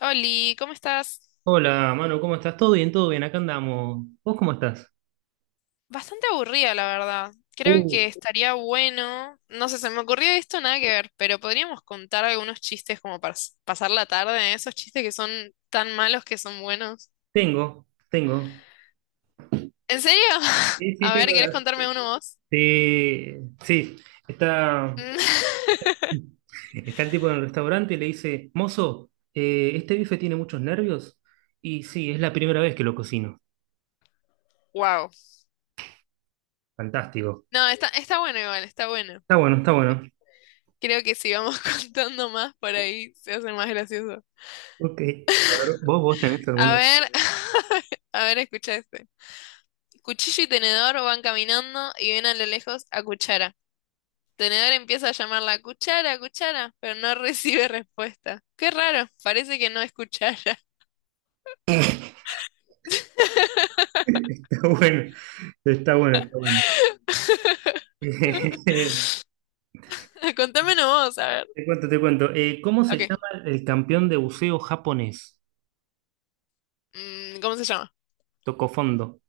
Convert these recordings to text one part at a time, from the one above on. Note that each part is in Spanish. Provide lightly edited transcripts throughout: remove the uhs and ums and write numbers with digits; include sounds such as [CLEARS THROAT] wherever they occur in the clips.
Oli, ¿cómo estás? Hola, Manu, ¿cómo estás? ¿Todo bien? ¿Todo bien? Acá andamos. ¿Vos cómo estás? Bastante aburrida, la verdad. Creo Uh, que estaría bueno. No sé, se me ocurrió esto, nada que ver, pero podríamos contar algunos chistes como para pasar la tarde, esos chistes que son tan malos que son buenos. tengo. ¿En serio? [LAUGHS] Sí, sí, A ver, tengo. ¿querés contarme uno vos? Sí, está, Mm, [LAUGHS] está el tipo en el restaurante y le dice, mozo, este bife tiene muchos nervios. Y sí, es la primera vez que lo cocino. wow. Fantástico. No, está bueno igual, está bueno. Está bueno, está bueno. Creo que si vamos [LAUGHS] contando más por ahí se hace más gracioso. Ok. A ver, ¿vos tenés A alguno? [LAUGHS] ver, [LAUGHS] a ver, escucha este. Cuchillo y tenedor van caminando y ven a lo lejos a cuchara. Tenedor empieza a llamarla cuchara, cuchara, pero no [LAUGHS] recibe respuesta. Qué raro, parece que no es cuchara. Está bueno, está bueno, está bueno. [LAUGHS] [LAUGHS] Contámelo vos, a ver. Te cuento, te cuento. ¿Cómo se Ok, llama el campeón de buceo japonés? mm, ¿cómo se llama? Tocó fondo.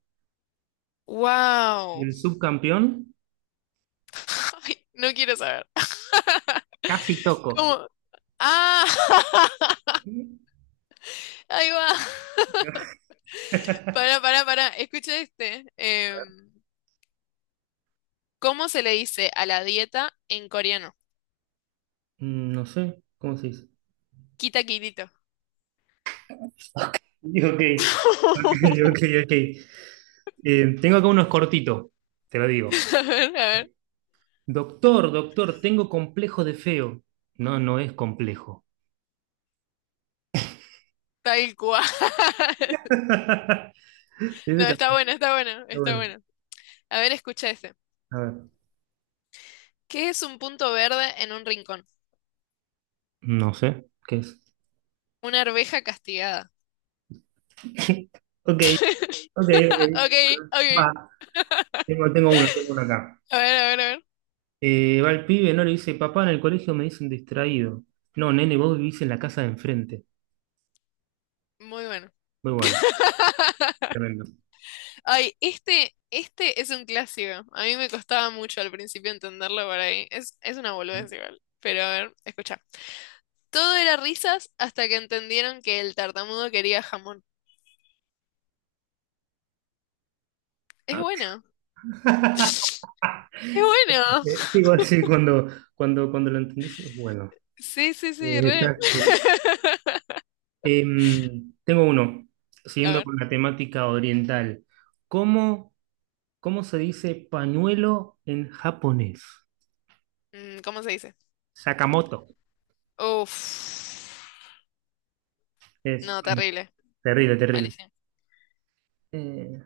Y Wow. el subcampeón, [LAUGHS] Ay, no quiero saber. casi toco. ¿Cómo? Ah, [LAUGHS] ahí va. [LAUGHS] [LAUGHS] Pará, pará, pará. Escucha este. ¿Cómo se le dice a la dieta en coreano? Mm, no sé, ¿cómo se dice? Quita quitito. Ok, [LAUGHS] ok, [LAUGHS] ok. Tengo acá unos cortitos, te lo digo. A ver, a ver. Doctor, doctor, tengo complejo de feo. No, no es complejo. Tal cual. [LAUGHS] [LAUGHS] Ese No, está está bueno, está bueno, está bueno. bueno. A ver, escucha ese. A ver. ¿Qué es un punto verde en un rincón? No sé, ¿qué es? Una arveja castigada. [LAUGHS] Ok, ok, ok. [LAUGHS] Ok, Bueno, ok. va. Tengo uno acá. A ver, a ver, a ver. Va el pibe, no le dice, papá, en el colegio me dicen distraído. No, nene, vos vivís en la casa de enfrente. Muy bueno. Muy bueno, [LAUGHS] tremendo. Ay, este es un clásico. A mí me costaba mucho al principio entenderlo por ahí. Es una boludez igual. Pero a ver, escucha. Todo era risas hasta que entendieron que el tartamudo quería jamón. Es bueno. Ah, [LAUGHS] [LAUGHS] Es bueno. Sí, bueno, sí, cuando lo entendés es bueno. Sí, sí, sí, re. Está bueno. [LAUGHS] Tengo uno, A siguiendo ver, con la temática oriental. ¿Cómo, ¿cómo se dice pañuelo en japonés? mm, ¿cómo se dice? Sakamoto. Uf. Es No, bueno, terrible. terrible, terrible. Malísimo. Eh,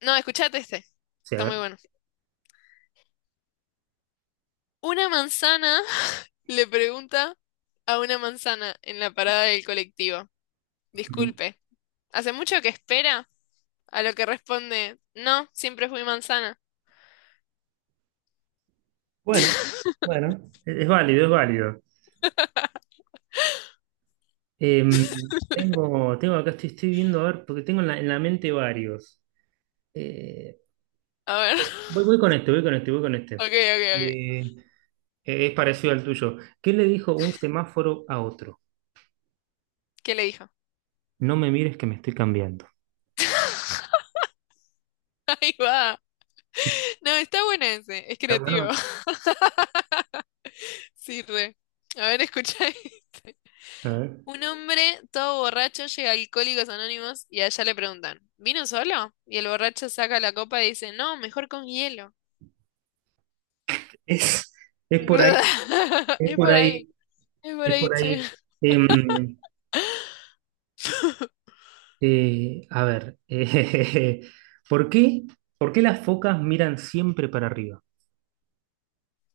No, escuchate este. sí, a Está muy ver. bueno. Una manzana [LAUGHS] le pregunta a una manzana en la parada del colectivo. Disculpe, ¿hace mucho que espera? A lo que responde, no, siempre fui manzana. Bueno, bueno, es válido, es válido. Tengo acá, estoy viendo, a ver, porque tengo en en la mente varios. Eh, A ver. [LAUGHS] Voy con este. Ok, ok, ok. Eh, es parecido al tuyo. ¿Qué le dijo un semáforo a otro? ¿Qué le dijo? No me mires que me estoy cambiando. [LAUGHS] Ahí va. No, está bueno ese. Es ¿Está bueno? creativo. [LAUGHS] Sí, re. A ver, escucha este. A ver. Un hombre todo borracho llega a Alcohólicos Anónimos y allá le preguntan, ¿vino solo? Y el borracho saca la copa y dice, no, mejor con hielo. Es, es por ahí, [LAUGHS] es Es por por ahí, ahí, es por es ahí, por che. ahí. Em, a ver, [LAUGHS] ¿por qué? ¿Por qué las focas miran siempre para arriba?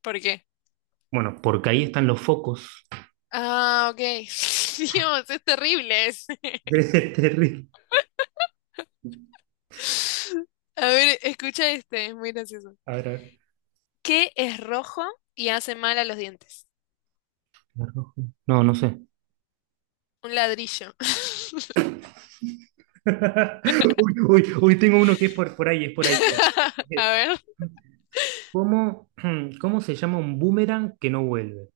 ¿Por qué? Bueno, porque ahí están los focos. Ah, ok. [LAUGHS] Dios, es terrible ese. [LAUGHS] Es terrible. [LAUGHS] A ver, escucha este, es muy gracioso. A ver, a ver. ¿Qué es rojo y hace mal a los dientes? [LAUGHS] Rojo. No, no sé. Un ladrillo. [LAUGHS] Uy, uy, uy, tengo uno que es por ahí, es por ahí. Mira. [LAUGHS] A Eh, ver. ¿Cómo, [CLEARS THROAT] ¿cómo se llama un boomerang que no vuelve?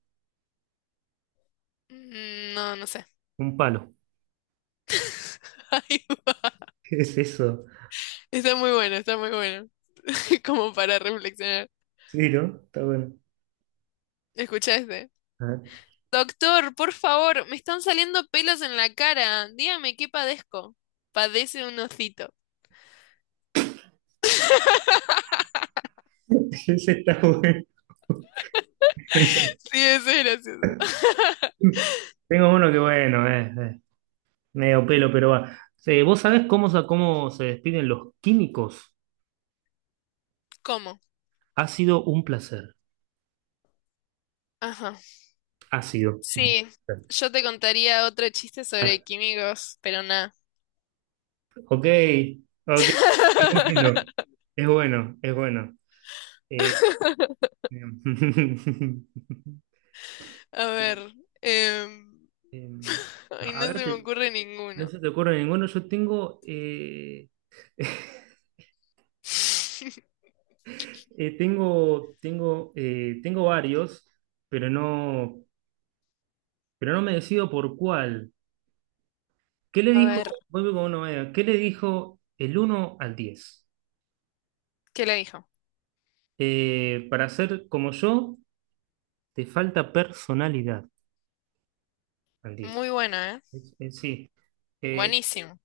Mm, no, no sé. Un palo. [LAUGHS] Ay, ¿Qué es eso? está muy bueno, está muy bueno. [LAUGHS] Como para reflexionar. Sí, ¿no? Está bueno. ¿Escuchaste? A ver. Doctor, por favor, me están saliendo pelos en la cara. Dígame qué padezco. Padece un hocito. [LAUGHS] Ese está bueno. [LAUGHS] Sí, eso es gracioso. Tengo uno que bueno, medio pelo, pero va. Sí, ¿vos sabés cómo, sa- ¿cómo se despiden los químicos? ¿Cómo? Ha sido un placer. Ajá. Ha sido. Sí, yo te contaría otro chiste sobre químicos, pero nada. Ok, ok, es bueno, [LAUGHS] es bueno, es bueno. Eh, em, [LAUGHS] A ver. em, em, [LAUGHS] ay, a no ver, se me ocurre no ninguno. se te ocurre ninguno. Yo tengo, [LAUGHS] tengo varios, pero pero no me decido por cuál. ¿Qué le A dijo? ver, Vuelvo con una manera. ¿Qué le dijo el uno al 10? ¿qué le dijo? Para ser como yo, te falta personalidad al 10. Muy bueno, ¿eh? Sí. Eh, Buenísimo.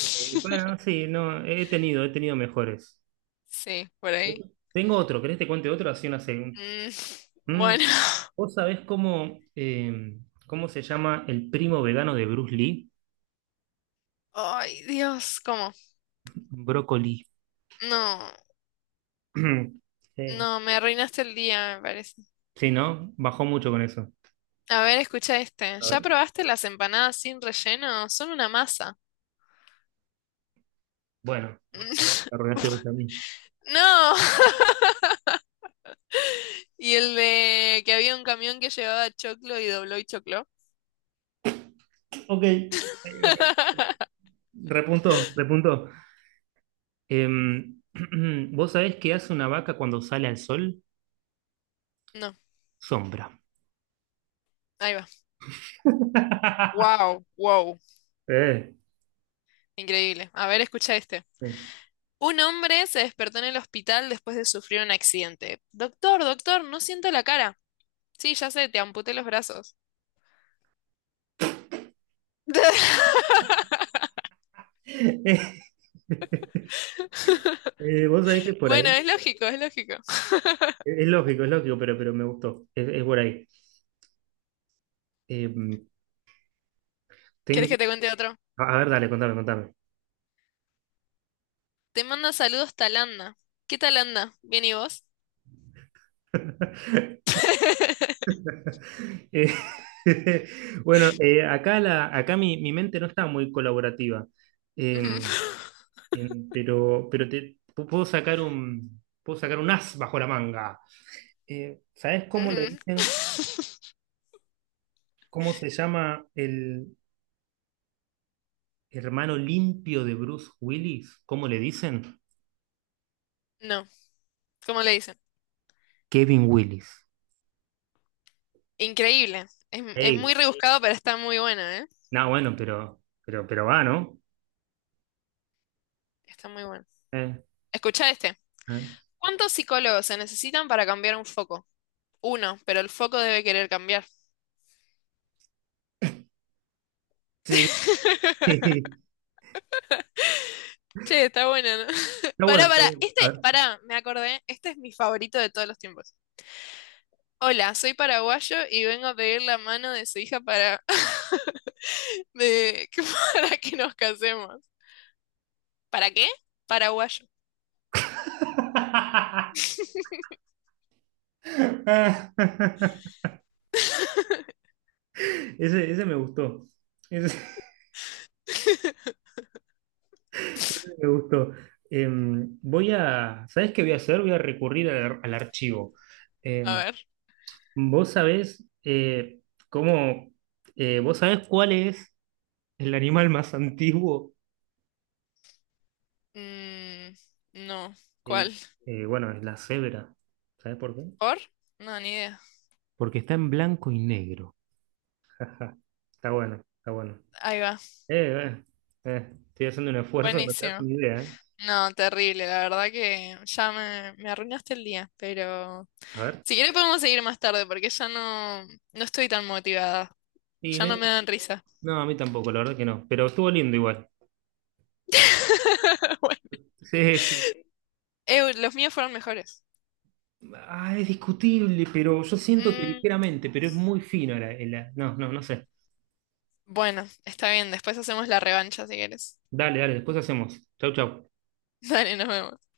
Bueno, sí, no, he tenido mejores. Sí, por ahí. Tengo otro, ¿querés te cuente otro? Así una segunda. Mm, Mm, bueno. ¿vos sabés cómo, eh, ¿cómo se llama el primo vegano de Bruce Lee? Ay, Dios, ¿cómo? Brócoli. No, [CLEARS THROAT] Sí, bueno. no, me arruinaste el día, me parece. Sí, ¿no? Bajó mucho con eso. A ver, escucha este. A ¿Ya ver. probaste las empanadas sin relleno? Son una masa. Bueno, ahora me [LAUGHS] arruinaste vos a mí. No. [LAUGHS] Y el de que había un camión que llevaba choclo y dobló y choclo. Ok, ok, ok. [LAUGHS] Repuntó, repuntó. Em, [CLEARS THROAT] ¿vos sabés qué hace una vaca cuando sale al sol? No, Sombra. ahí va. [LAUGHS] Wow, wow. Eh. Increíble. A ver, escucha este. Un hombre se despertó en el hospital después de sufrir un accidente. Doctor, doctor, no siento la cara. Sí, ya sé, te amputé los brazos. [LAUGHS] [LAUGHS] Vos sabés que es por Bueno, ahí, es lógico, es lógico. Es lógico, pero me gustó, es por ahí. Eh, ¿Quieres que te tengo, cuente otro? a ver, dale, contame, contame. Te manda saludos Talanda. ¿Qué Talanda? ¿Bien y vos? [LAUGHS] [LAUGHS] Eh, [LAUGHS] bueno, acá mi mente no está muy colaborativa. Eh, Ujú. Pero puedo sacar un as bajo la manga. ¿Sabés cómo le Ujú. dicen, ¿cómo se llama el hermano limpio de Bruce Willis? ¿Cómo le dicen? No, ¿cómo le dicen? Kevin Willis. Increíble. Es muy rebuscado, pero está muy buena, ¿eh? No, bueno, pero va, ¿no? Está muy buena. Eh, Escucha este. eh, ¿Cuántos psicólogos se necesitan para cambiar un foco? Uno, pero el foco debe querer cambiar. Sí. [LAUGHS] Che, está buena, ¿no? [LAUGHS] Está bueno, Pará, está pará. bueno. A Este, ver. pará, me acordé. Este es mi favorito de todos los tiempos. Hola, soy paraguayo y vengo a pedir la mano de su hija para... [LAUGHS] de que [LAUGHS] para que nos casemos. ¿Para qué? Paraguayo. [LAUGHS] [LAUGHS] Ese me gustó. Ese [LAUGHS] me gustó. ¿Sabes qué voy a hacer? Voy a recurrir al archivo. A Em, ver. vos sabés eh, cómo, vos sabés cuál es el animal más antiguo. Mm, no. Eh, ¿Cuál? Bueno, es la cebra. ¿Sabés por qué? ¿Por? No, ni idea. Porque está en blanco y negro. Ajá. Está bueno, está bueno. Ahí va. Eh, eh, estoy haciendo un esfuerzo, no te das Buenísimo. una idea, ¿eh? No, terrible. La verdad que ya me arruinaste el día. Pero A ver. si quieres podemos seguir más tarde porque ya no estoy tan motivada. Y Ya no me me- dan risa. no, a mí tampoco, la verdad que no. Pero estuvo lindo igual. [LAUGHS] Bueno. Sí, sí. Los míos fueron mejores. Ah, es discutible, pero yo siento que Mm, ligeramente, pero es muy fino no, no, no sé. bueno, está bien. Después hacemos la revancha si quieres. Dale, dale, después hacemos. Chau, chau. [LAUGHS] Dale, nos vemos.